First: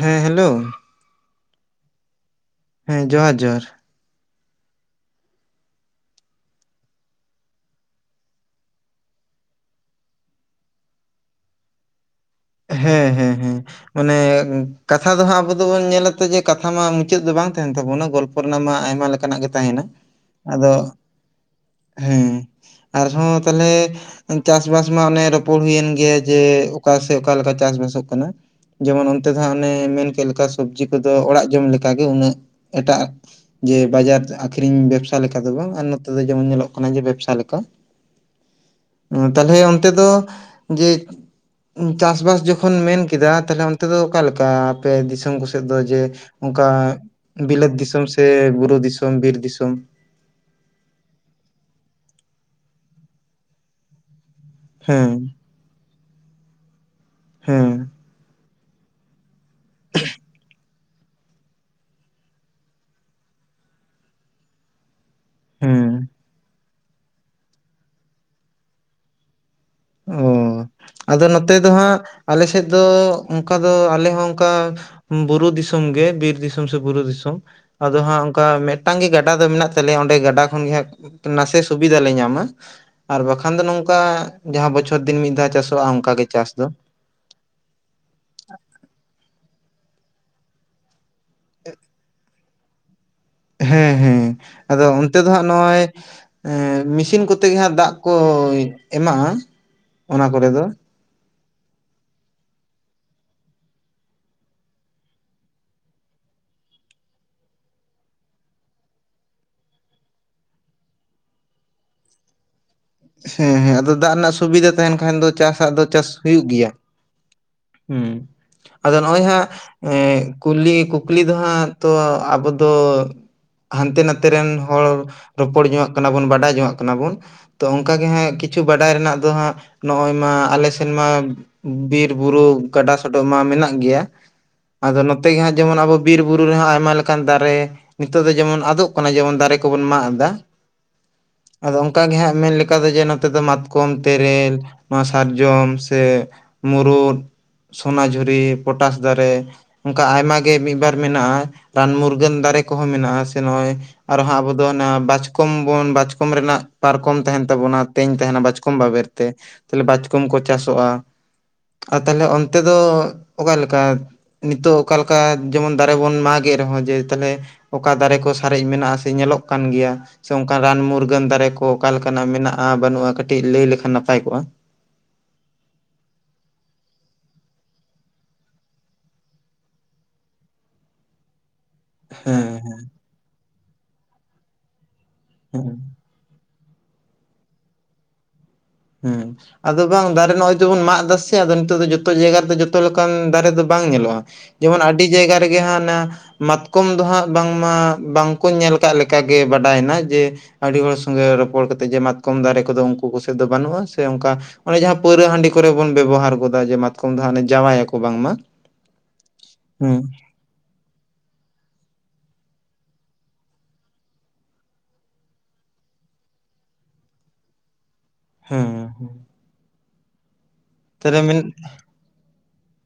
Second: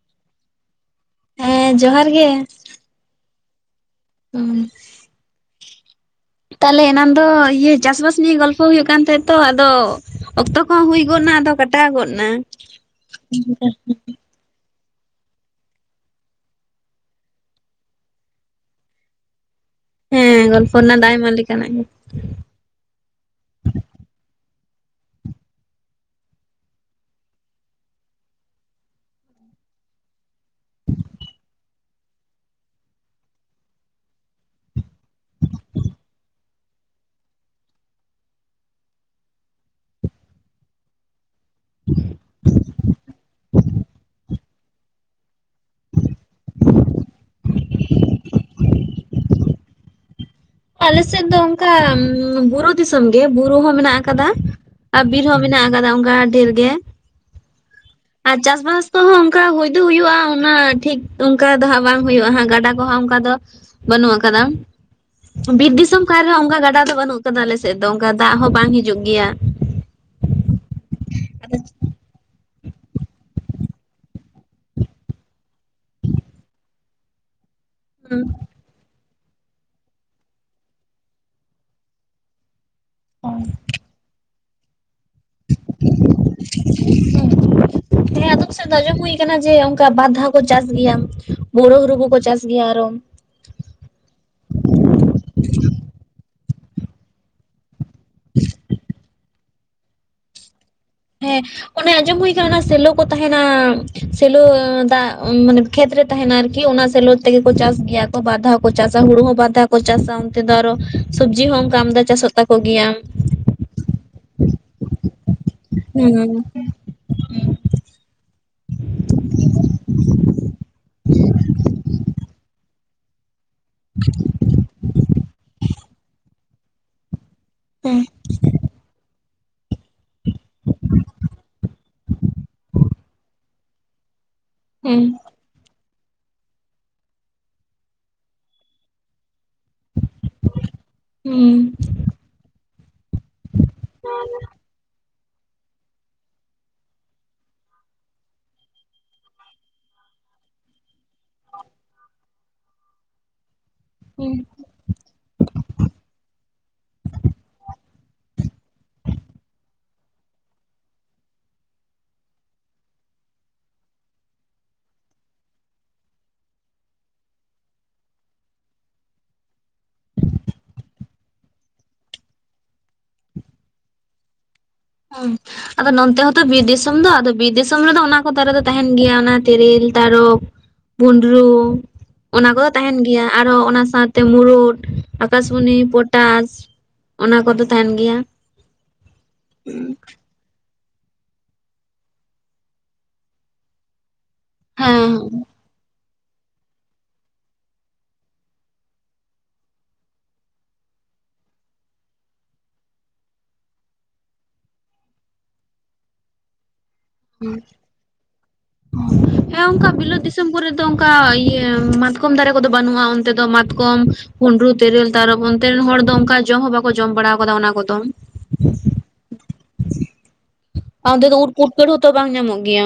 ᱦᱮᱸ ᱦᱮᱞᱳ᱾ ᱦᱮᱸ ᱡᱚᱸᱦᱟᱨ ᱜᱮ᱾ ᱦᱮᱸ ᱡᱚᱸᱦᱟᱨ ᱡᱚᱸᱦᱟᱨ᱾ ᱩᱸ᱾ ᱛᱟᱞᱦᱮ ᱮᱱᱟᱱ ᱫᱚ ᱤᱭᱟᱹ ᱪᱟᱥᱵᱟᱥ ᱱᱤᱭᱮ ᱜᱚᱞᱯᱷᱚ ᱦᱩᱭᱩᱜ ᱠᱟᱱ ᱛᱟᱦᱮᱸᱜ ᱛᱚ ᱟᱫᱚ ᱚᱠᱛᱚ ᱠᱚᱦᱚᱸ ᱦᱩᱭ ᱜᱚᱫ ᱱᱟ ᱟᱫᱚ ᱠᱟᱴᱟᱣ ᱜᱚᱫ ᱱᱟ᱾ ᱦᱮᱸ ᱦᱮᱸ ᱦᱮᱸ ᱢᱟᱱᱮ ᱠᱟᱛᱷᱟ ᱫᱚ ᱦᱟᱸᱜ ᱟᱵᱚ ᱫᱚᱵᱚᱱ ᱧᱮᱞᱟ ᱛᱚ ᱡᱮ ᱠᱟᱛᱷᱟ ᱢᱟ ᱢᱩᱪᱟᱹᱫ ᱫᱚ ᱵᱟᱝ ᱛᱟᱦᱮᱸᱱ ᱛᱟᱵᱚᱱᱟ ᱜᱚᱞᱯᱷᱚ ᱨᱮᱱᱟᱜ ᱢᱟ ᱟᱭᱢᱟ ᱞᱮᱠᱟᱱᱟᱜ ᱜᱮ ᱛᱟᱦᱮᱸᱱᱟ᱾ ᱦᱮᱸ ᱜᱚᱞᱯᱷᱚ ᱨᱮᱱᱟᱜ ᱫᱚ ᱟᱭᱢᱟ ᱞᱮᱠᱟᱱᱟᱜ ᱜᱮ᱾ ᱦᱮᱸ᱾ ᱟᱨᱦᱚᱸ ᱛᱟᱞᱦᱮ ᱪᱟᱥᱵᱟᱥ ᱢᱟ ᱚᱱᱮ ᱨᱚᱯᱚᱲ ᱦᱩᱭᱮᱱ ᱜᱮᱭᱟ ᱡᱮ ᱚᱠᱟ ᱛᱮ ᱚᱠᱟ ᱞᱮᱠᱟ ᱪᱟᱥ ᱵᱟᱥᱚᱜ ᱠᱟᱱᱟ? ᱡᱮᱢᱚᱱ ᱚᱱᱛᱮ ᱫᱚ ᱦᱟᱸᱜ ᱚᱱᱮ ᱢᱮᱱ ᱠᱮᱜ ᱞᱮᱠᱟ ᱥᱚᱵᱽᱡᱤ ᱠᱚᱫᱚ ᱚᱲᱟᱜ ᱡᱚᱢ ᱞᱮᱠᱟᱜᱮ ᱩᱱᱟᱹᱜ ᱮᱴᱟᱜ ᱡᱮ ᱵᱟᱡᱟᱨ ᱟᱠᱷᱨᱤᱧ ᱵᱮᱵᱥᱟ ᱞᱮᱠᱟ ᱫᱚ ᱵᱟᱝ ᱟᱨ ᱱᱚᱛᱮ ᱫᱚ ᱡᱮᱢᱚᱱ ᱧᱮᱞᱚᱜ ᱠᱟᱱᱟ ᱡᱮ ᱵᱮᱵᱥᱟ ᱞᱮᱠᱟ᱾ [inaudible] ᱩᱸ ᱛᱟᱞᱦᱮ ᱚᱱᱛᱮ ᱫᱚ ᱡᱮ ᱩᱸ ᱪᱟᱥ ᱵᱟᱥ ᱡᱚᱠᱷᱚᱱ ᱢᱮᱱ ᱠᱮᱫᱟ ᱛᱟᱞᱦᱮ ᱚᱱᱛᱮ ᱫᱚ ᱚᱠᱟ ᱞᱮ ᱠᱟ ᱟᱯᱮ ᱫᱤᱥᱚᱢ ᱠᱚ ᱥᱮᱫ ᱫᱚ ᱡᱮ ᱚᱱᱠᱟ ᱵᱤᱞᱟᱹᱛ ᱫᱤᱥᱚᱢ ᱥᱮ ᱵᱩᱨᱩ ᱫᱤᱥ ᱥᱚᱢ ᱵᱤᱨ ᱫᱤᱥᱚᱢ? ᱟᱞᱮ ᱥᱮᱫ ᱫᱚ ᱚᱱᱠᱟ ᱩᱸ ᱵᱩᱨᱩ ᱫᱤᱥᱚᱢ ᱜᱮ, ᱵᱩᱨᱩ ᱦᱚᱸ ᱢᱮᱱᱟᱜ ᱟᱠᱟᱫᱟ᱾ ᱟᱨ ᱦᱮᱸ ᱵᱤᱨ ᱦᱚᱸ ᱢᱮᱱᱟᱜ ᱟᱠᱟᱫᱟ ᱚᱱᱠᱟ ᱰᱷᱮᱨ ᱜᱮ᱾ ᱦᱮᱸ᱾ ᱟᱨ ᱪᱟᱥᱵᱟᱥ ᱠᱚᱦᱚᱸ ᱚᱱᱠᱟ ᱦᱳᱭ ᱫᱚ ᱦᱩᱭᱩᱜᱼᱟ ᱩᱱᱟᱹᱜ ᱴᱷᱤᱠ ᱚᱱᱠᱟ ᱫᱚ ᱦᱟᱸᱜ ᱵᱟᱝ ᱦᱳᱭᱳᱜ-ᱟ ᱦᱟᱸᱜ ᱜᱟᱰᱟ ᱠᱚ ᱦᱟᱸᱜ ᱚᱱᱠᱟ ᱫᱚ ᱵᱟᱹᱱᱩᱜ ᱟᱠᱟᱫᱟ ᱾ ᱵᱤᱨ ᱫᱤᱥᱚᱢ ᱦᱮᱸ ᱠᱟᱱ ᱨᱮᱦᱚᱸ ᱚᱱᱠᱟ ᱜᱟᱰᱟ ᱫᱚ ᱵᱟᱹᱱᱩᱜ ᱠᱟᱫᱟ ᱟᱞᱮ ᱥᱮᱫ ᱫᱚ ᱚᱱᱠᱟ ᱫᱟᱜ ᱦᱚᱸ ᱵᱟᱝ ᱦᱤᱡᱩᱜ ᱜᱮᱭᱟ ᱾ ᱚ ᱟᱫᱚ ᱱᱚᱛᱮ ᱫᱚ ᱦᱟᱸᱜ ᱟᱞᱮ ᱥᱮᱫ ᱫᱚ ᱚᱱᱠᱟ ᱫᱚ ᱟᱞᱮ ᱦᱚᱸ ᱚᱱᱠᱟ ᱵᱩᱨᱩ ᱫᱤᱥᱚᱢ ᱜᱮ ᱵᱤᱨ ᱫᱤᱥᱚᱢ ᱥᱮ ᱵᱩᱨᱩ ᱫᱤᱥᱚᱢ ᱟᱫᱚ ᱦᱩᱸ ᱦᱟᱸᱜ ᱚᱱᱠᱟ ᱢᱮᱫ ᱴᱟᱝ ᱜᱮ ᱜᱟᱰᱟ ᱫᱚ ᱢᱮᱱᱟᱜ ᱛᱟᱞᱮᱭᱟ ᱚᱸᱰᱮ ᱜᱟᱰᱟ ᱠᱷᱚᱱᱜᱮ ᱦᱟᱸᱜ ᱱᱟᱥᱮ ᱥᱩᱵᱤᱫᱷᱟ ᱞᱮ ᱧᱟᱢᱟ ᱾ ᱟᱨ ᱵᱟᱠᱷᱟᱱ ᱫᱚ ᱱᱚᱝᱠᱟ ᱡᱟᱦᱟᱸ ᱵᱚᱪᱷᱚᱨ ᱫᱤᱱ ᱢᱤᱫ ᱫᱷᱟᱣ ᱪᱟᱥᱚᱜ-ᱟ ᱚᱱᱠᱟ ᱜᱮ ᱪᱟᱥ ᱫᱚ ᱾ ᱦᱮᱸ ᱦᱮᱸ ᱟᱫᱚᱢ ᱥᱮᱫ ᱫᱚ ᱟᱸᱡᱚᱢ ᱦᱩᱭ ᱠᱟᱱᱟ ᱡᱮ ᱚᱱᱠᱟ ᱵᱟᱨ ᱫᱷᱟᱣ ᱠᱚ ᱪᱟᱥ ᱜᱮᱭᱟ ᱾ ᱵᱳᱨᱳ ᱦᱩᱨᱩ ᱠᱚᱠᱚ ᱪᱟᱥ ᱜᱮᱭᱟ ᱟᱨᱚ ᱾ ᱦᱮᱸ ᱦᱮᱸ ᱾ ᱟᱫᱚ ᱚᱱᱛᱮ ᱫᱚ ᱦᱟᱸᱜ ᱱᱚᱜ-ᱚᱭ ᱮᱸ ᱢᱤᱥᱤᱱ ᱠᱚᱛᱮ ᱜᱮ ᱦᱟᱸᱜ ᱫᱟᱜ ᱠᱚ ᱮᱢᱟᱜ-ᱟ [inaudible] ᱚᱱᱟ ᱠᱚᱨᱮ ᱫᱚ ᱾ ᱦᱮᱸ ᱚᱱᱮ ᱟᱸᱡᱚᱢ ᱦᱩᱭ ᱠᱟᱱᱟ ᱚᱱᱟ ᱥᱮᱞᱚ ᱠᱚ ᱛᱟᱦᱮᱸᱱᱟ ᱥᱮᱞᱚ ᱫᱟᱜ ᱢᱟᱱᱮ ᱠᱷᱮᱛ ᱨᱮ ᱛᱟᱦᱮᱸᱱᱟ ᱟᱨᱠᱤ ᱚᱱᱟ ᱥᱮᱞᱚ ᱛᱮᱜᱮ ᱠᱚ ᱪᱟᱥ ᱜᱮᱭᱟ ᱠᱚ ᱵᱟᱨ ᱫᱷᱟᱣ ᱠᱚ ᱪᱟᱥᱟ ᱦᱩᱲᱩ ᱦᱚᱸ ᱵᱟᱨ ᱫᱷᱟᱣ ᱠᱚ ᱪᱟᱥᱟ ᱚᱱᱛᱮ ᱫᱚ ᱟᱨᱚ ᱥᱚᱵᱽᱡᱤ ᱦᱚᱸ ᱚᱱᱠᱟ ᱟᱢᱫᱟ ᱪᱟᱥᱚᱜ ᱛᱟᱠᱚ ᱜᱮᱭᱟ ᱾ ᱦᱮᱸ ᱦᱮᱸ ᱟᱫᱚ ᱫᱟᱜ ᱨᱮᱱᱟᱜ ᱥᱩᱵᱤᱫᱟ ᱛᱟᱦᱮᱸᱱ ᱠᱷᱟᱱ ᱫᱚ ᱪᱟᱥ ᱟᱜ ᱫᱚ ᱪᱟᱥ ᱦᱩᱸ ᱦᱩᱭᱩᱜ ᱜᱮᱭᱟ ᱾ ᱦᱩᱸ ᱟᱫᱚ ᱱᱚᱜ-ᱚᱭ ᱦᱟᱸᱜ ᱮᱸ ᱠᱩᱞᱤ ᱠᱩᱠᱞᱤ ᱫᱚ ᱦᱟᱸᱜ ᱛᱚ ᱟᱵᱚ ᱫᱚ ᱦᱟᱱᱛᱮ ᱱᱟᱛᱮ ᱨᱮᱱ ᱦᱚᱲ ᱨᱚᱯᱚᱲ ᱡᱚᱝᱟᱜ ᱠᱟᱱᱟ ᱵᱚᱱ ᱵᱟᱰᱟᱭ ᱡᱚᱝᱟᱜ ᱠᱟᱱᱟ ᱵᱚᱱ ᱾ ᱛᱚ ᱚᱱᱠᱟ ᱦᱮᱸ ᱜᱮ ᱦᱟᱸᱜ ᱠᱤᱪᱷᱩ ᱵᱟᱰᱟᱭ ᱨᱮᱱᱟᱜ ᱫᱚ ᱦᱟᱸᱜ ᱱᱚᱜ-ᱚᱭ ᱢᱟ ᱟᱞᱮ ᱥᱮᱱ ᱢᱟ ᱵᱤᱨ ᱵᱩᱨᱩ ᱜᱟᱰᱟ ᱥᱚᱰᱚᱜ ᱢᱟ ᱢᱮᱱᱟᱜ ᱜᱮᱭᱟ ᱾ [inaudible] ᱟᱫᱚ ᱦᱩᱸ ᱱᱚᱛᱮ ᱜᱮ ᱦᱟᱸᱜ ᱡᱮᱢᱚᱱ ᱟᱵᱚ ᱵᱤᱨ ᱵᱩᱨᱩ ᱨᱮᱦᱚᱸ ᱟᱭᱢᱟ ᱞᱮᱠᱟᱱ ᱫᱟᱨᱮ ᱱᱤᱛᱚᱜ ᱫᱚ ᱡᱮᱢᱚᱱ ᱟᱫᱚᱜ ᱠᱟᱱᱟ ᱡᱮᱢᱚᱱ ᱫᱟᱨᱮ ᱠᱚᱵᱚᱱ ᱢᱟᱜ ᱮᱫᱟ ᱾ ᱟᱫᱚ ᱚᱱᱠᱟ ᱜᱮ ᱦᱟᱸᱜ ᱢᱮᱱ ᱞᱮᱠᱟ ᱫᱚ ᱡᱮ ᱱᱚᱛᱮ ᱫᱚ ᱢᱟᱛᱠᱚᱢ ᱛᱮᱨᱮᱞ ᱢᱟᱥ ᱥᱟᱨᱡᱚᱢ ᱥᱮ ᱢᱩᱨᱩᱫ ᱥᱚᱱᱟᱡᱷᱩᱨᱤ ᱯᱚᱴᱟᱥ ᱫᱟᱨᱮ ᱚᱱᱠᱟ ᱟᱭᱢᱟ ᱜᱮ ᱢᱤᱫ ᱵᱟᱨ ᱢᱮᱱᱟᱜ-ᱟ ᱨᱟᱱ ᱢᱩᱨᱜᱟᱹᱱ ᱫᱟᱨᱮ ᱠᱚᱦᱚᱸ ᱢᱮᱱᱟᱜ-ᱟ ᱥᱮ ᱱᱚᱜ-ᱚᱭ ᱦᱩᱸ ᱟᱨᱦᱚᱸ ᱟᱵᱚ ᱟᱫᱚ ᱚᱱᱟ ᱵᱟᱪᱠᱚᱢ ᱵᱚᱱ ᱵᱟᱪᱠᱚᱢ ᱨᱮᱱᱟᱜ ᱯᱟᱨᱠᱚᱢ ᱛᱟᱦᱮᱸᱱ ᱛᱟᱵᱚᱱᱟ ᱛᱮᱧ ᱛᱟᱦᱮᱸᱱᱟ ᱵᱟᱪᱠᱚᱢ ᱵᱟᱵᱮᱨ ᱛᱮ ᱾ ᱛᱟᱞᱦᱮ ᱵᱟᱪᱠᱚᱢ ᱠᱚ ᱪᱟᱥᱚᱜ-ᱟ ᱾ ᱟᱨ ᱛᱟᱦᱞᱮ ᱚᱱᱛᱮ ᱫᱚ ᱚᱠᱟ ᱞᱮᱠᱟ? ᱱᱤᱛᱚᱜ ᱚᱠᱟ ᱞᱮᱠᱟ ᱡᱮᱢᱚᱱ ᱫᱟᱨᱮ ᱵᱚᱱ ᱢᱟᱜᱮᱫ ᱨᱮᱦᱚᱸ ᱡᱮ ᱛᱟᱞᱦᱮ ᱚᱠᱟ ᱫᱟᱨᱮ ᱠᱚ ᱥᱟᱨᱮᱡ ᱢᱮᱱᱟᱜ-ᱟ ᱥᱮ ᱧᱮᱞᱚᱜ ᱠᱟᱱ ᱜᱮᱭᱟ ᱥᱮ ᱚᱱᱠᱟᱱ ᱨᱟᱱ ᱢᱩᱨᱜᱟᱹᱱ ᱫᱟᱨᱮ ᱠᱚ ᱚᱠᱟ ᱞᱮᱠᱟᱱᱟᱜ ᱢᱮᱱᱟᱜ-ᱟ ᱵᱟᱹᱱᱩᱜ-ᱟ ᱠᱟᱹᱴᱤᱡ ᱞᱟᱹᱭ ᱞᱮᱠᱷᱟᱱ ᱱᱟᱯᱟᱭ ᱠᱚᱜ-ᱟ ᱾ ᱟᱢ ᱟᱫᱚ ᱱᱚᱱᱛᱮ ᱦᱚᱸᱛᱚ ᱵᱤᱨ ᱫᱤᱥᱚᱢ ᱫᱚ ᱟᱫᱚ ᱵᱤᱨ ᱫᱤᱥᱚᱢ ᱨᱮᱫᱚ ᱚᱱᱟ ᱠᱚ ᱫᱟᱨᱮ ᱫᱚ ᱛᱟᱦᱮᱱ ᱜᱮᱭᱟ ᱚᱱᱟ ᱛᱮᱨᱮᱞ ᱛᱟᱨᱚᱵ ᱵᱷᱩᱸᱰᱨᱩ ᱦᱮᱸ ᱚᱱᱟ ᱠᱚᱫᱚ ᱦᱮᱸ ᱛᱟᱦᱮᱱ ᱜᱮᱭᱟ, ᱟᱨᱚ ᱚᱱᱟ ᱥᱟᱶᱛᱮ ᱢᱩᱨᱩᱫ᱾ ᱦᱮᱸ ᱟᱠᱟᱥᱢᱚᱱᱤ ᱯᱚᱴᱟᱥ ᱚᱱᱟ ᱠᱚᱫᱚ ᱛᱟᱦᱮᱱ ᱜᱮᱭᱟ᱾ ᱦᱮᱸ ᱟᱫᱚ ᱵᱟᱝ ᱫᱟᱨᱮ ᱱᱚᱜ-ᱚᱭ ᱡᱮᱢᱚᱱ ᱢᱟᱜ ᱮᱫᱟ ᱥᱮ ᱟᱫᱚ ᱱᱤᱛᱚᱜ ᱫᱚ ᱡᱚᱛᱚ ᱡᱟᱭᱜᱟ ᱨᱮᱫᱚ ᱡᱚᱛᱚ ᱞᱮᱠᱟᱱ ᱫᱟᱨᱮ ᱫᱚ ᱵᱟᱝ ᱧᱮᱞᱚᱜ-ᱟ᱾ ᱡᱮᱢᱚᱱ ᱟᱹᱰᱤ ᱡᱟᱭᱜᱟ ᱦᱮᱸ ᱨᱮᱜᱮ ᱦᱟᱜ ᱚᱱᱟ ᱢᱟᱛᱠᱚᱢ ᱫᱚ ᱦᱟᱸᱜ ᱵᱟᱝᱢᱟ ᱵᱟᱝ ᱠᱚ ᱧᱮᱞ ᱠᱟᱜ ᱞᱮᱠᱟ ᱜᱮ ᱵᱟᱰᱟᱭ ᱮᱱᱟ ᱡᱮ ᱟᱹᱰᱤ ᱦᱚᱲ ᱥᱚᱸᱜᱮ ᱨᱚᱯᱚᱲ ᱠᱟᱛᱮᱜ ᱡᱮ ᱢᱟᱛᱠᱚᱢ ᱫᱟᱨᱮ ᱠᱚᱫᱚ ᱩᱱᱠᱩ ᱠᱚᱥᱮᱫ ᱫᱚ ᱵᱟᱹᱱᱩᱜ-ᱟ ᱥᱮ ᱚᱱᱠᱟ ᱚᱱᱮ ᱡᱟᱦᱟᱸ ᱯᱟᱹᱣᱨᱟᱹ ᱦᱟᱺᱰᱤ ᱠᱚᱨᱮ ᱵᱚᱱ ᱵᱮᱵᱚᱦᱟᱨ ᱜᱚᱫᱟ ᱡᱮ ᱢᱟᱛ ᱠᱚᱢ ᱫᱚ ᱡᱟᱣᱟᱭᱟᱠᱚ ᱵᱟᱝ ᱢᱟ ᱾ ᱦᱮᱸ [inaudible] ᱚᱱᱠᱟ ᱦᱩᱸ ᱾ ᱵᱤᱞᱟᱹᱛ ᱫᱤᱥᱚᱢ ᱠᱚᱨᱮ ᱫᱚ ᱚᱱᱠᱟ ᱤᱭᱟᱹ ᱢᱟᱛᱠᱚᱢ ᱫᱟᱨᱮ ᱠᱚᱫᱚ ᱵᱟᱹᱱᱩᱜ-ᱟ, ᱚᱱᱛᱮ ᱫᱚ ᱢᱟᱛᱠᱚᱢ ᱵᱷᱩᱸᱰᱨᱩ ᱛᱮᱨᱮᱞ ᱛᱟᱨᱚᱵ ᱚᱱᱛᱮ ᱨᱮᱱ ᱦᱚᱲ ᱫᱚ ᱚᱱᱠᱟ ᱡᱚᱢ ᱦᱚᱸ ᱵᱟᱠᱚ ᱡᱚᱢ ᱵᱟᱲᱟ ᱟᱠᱟᱫᱟ ᱚᱱᱟ ᱠᱚᱫᱚ᱾ ᱦᱩᱸ ᱾ [inaudible] ᱟᱨ ᱚᱱᱛᱮ ᱫᱚ ᱢᱮᱱ ᱩᱫ ᱯᱩᱴᱠᱟᱹ ᱦᱚᱸᱛᱚ ᱵᱟᱝ ᱧᱟᱢᱚᱜ ᱜᱮᱭᱟ᱾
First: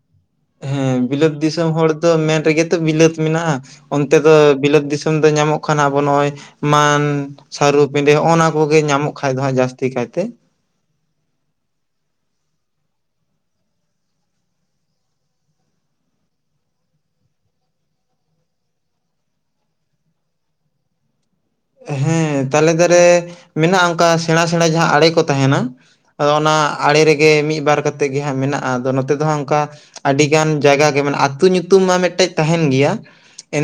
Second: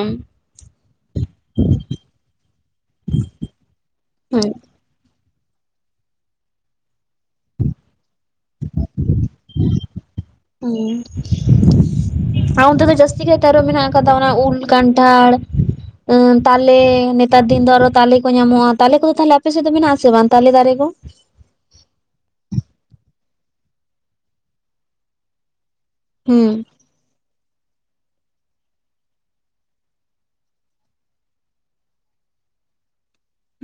ᱦᱮᱸ ᱵᱤᱞᱟᱹᱛ ᱫᱤᱥᱚᱢ ᱦᱚᱲ ᱫᱚ ᱢᱮᱱ ᱨᱮᱜᱮ ᱛᱚ ᱵᱤᱞᱟᱹᱛ ᱢᱮᱱᱟᱜ-ᱟ ᱚᱱᱛᱮ ᱫᱚ ᱦᱩᱸ ᱵᱤᱞᱟᱹᱛ ᱫᱤᱥ ᱧᱟᱢ ᱫᱚ ᱧᱟᱢᱚᱜ ᱠᱷᱟᱱ ᱟᱵᱚ ᱱᱚᱜᱼᱚᱭ ᱢᱟᱱ, ᱥᱟᱹᱨᱩ, ᱯᱤᱸᱰᱟᱹ ᱦᱚᱸᱜᱼ ᱱᱟ ᱠᱚᱜᱮ ᱧᱟᱢᱚᱜ ᱠᱷᱟᱭ ᱫᱚ ᱦᱟᱸᱜ ᱡᱟᱹᱥᱛᱤ ᱠᱟᱭ ᱛᱮ᱾ ᱦᱩᱸ ᱟᱨ ᱚᱱᱛᱮ ᱫᱚ ᱡᱟᱹᱥᱛᱤ ᱜᱮ ᱛᱟᱨᱚᱵ ᱢᱮᱱᱟᱜ ᱟᱠᱟᱫᱟ ᱚᱱᱟ ᱩᱞ, ᱠᱟᱱᱴᱷᱟᱲ᱾ ᱮᱸ ᱛᱟᱞᱮ ᱱᱮᱛᱟᱨ ᱫᱤᱱ ᱫᱚ ᱟᱨᱦᱚᱸ ᱛᱟᱞᱮ ᱠᱚ ᱧᱟᱢᱚᱜᱼᱟ᱾ᱛᱟᱞᱮ ᱠᱚᱫᱚ ᱛᱟᱦᱚᱞᱮ ᱟᱯᱮ ᱥᱮᱜ ᱫᱚ ᱢᱮᱱᱟᱜ ᱟᱥᱮ ᱵᱟᱝ ᱛᱟᱞᱮ ᱫᱟᱨᱮ ᱠᱚ? ᱦᱮᱸ ᱛᱟᱞᱮ ᱫᱟᱨᱮ ᱢᱮᱱᱟᱜᱼᱟ ᱚᱱᱠᱟ ᱥᱮᱬᱟ ᱥᱮᱬᱟ ᱡᱟᱦᱟᱸ ᱟᱲᱮ ᱠᱚ ᱛᱟᱦᱮᱸᱱᱟ᱾ ᱟᱫᱚ ᱦᱩᱸ ᱚᱱᱟ ᱟᱲᱮ ᱨᱮᱜᱮ ᱢᱤᱫ ᱵᱟᱨ ᱠᱟ ᱠᱟᱛᱮᱜ ᱜᱮ ᱦᱟᱸᱜ ᱢᱮᱱᱟᱜᱼᱟ ᱟᱫᱚ ᱱᱚᱛᱮ ᱫᱚ ᱦᱟᱸᱜ ᱚᱝᱠᱟ ᱟᱹᱰᱤᱜᱟᱱ ᱡᱟᱭᱜᱟ ᱜᱮ ᱢᱟᱱᱮ ᱟᱹᱛᱩ ᱧᱩᱛᱩᱢ ᱢᱟ ᱢᱤᱜᱴᱮᱜ ᱛᱟᱦᱮᱸᱱ ᱜᱮᱭᱟ᱾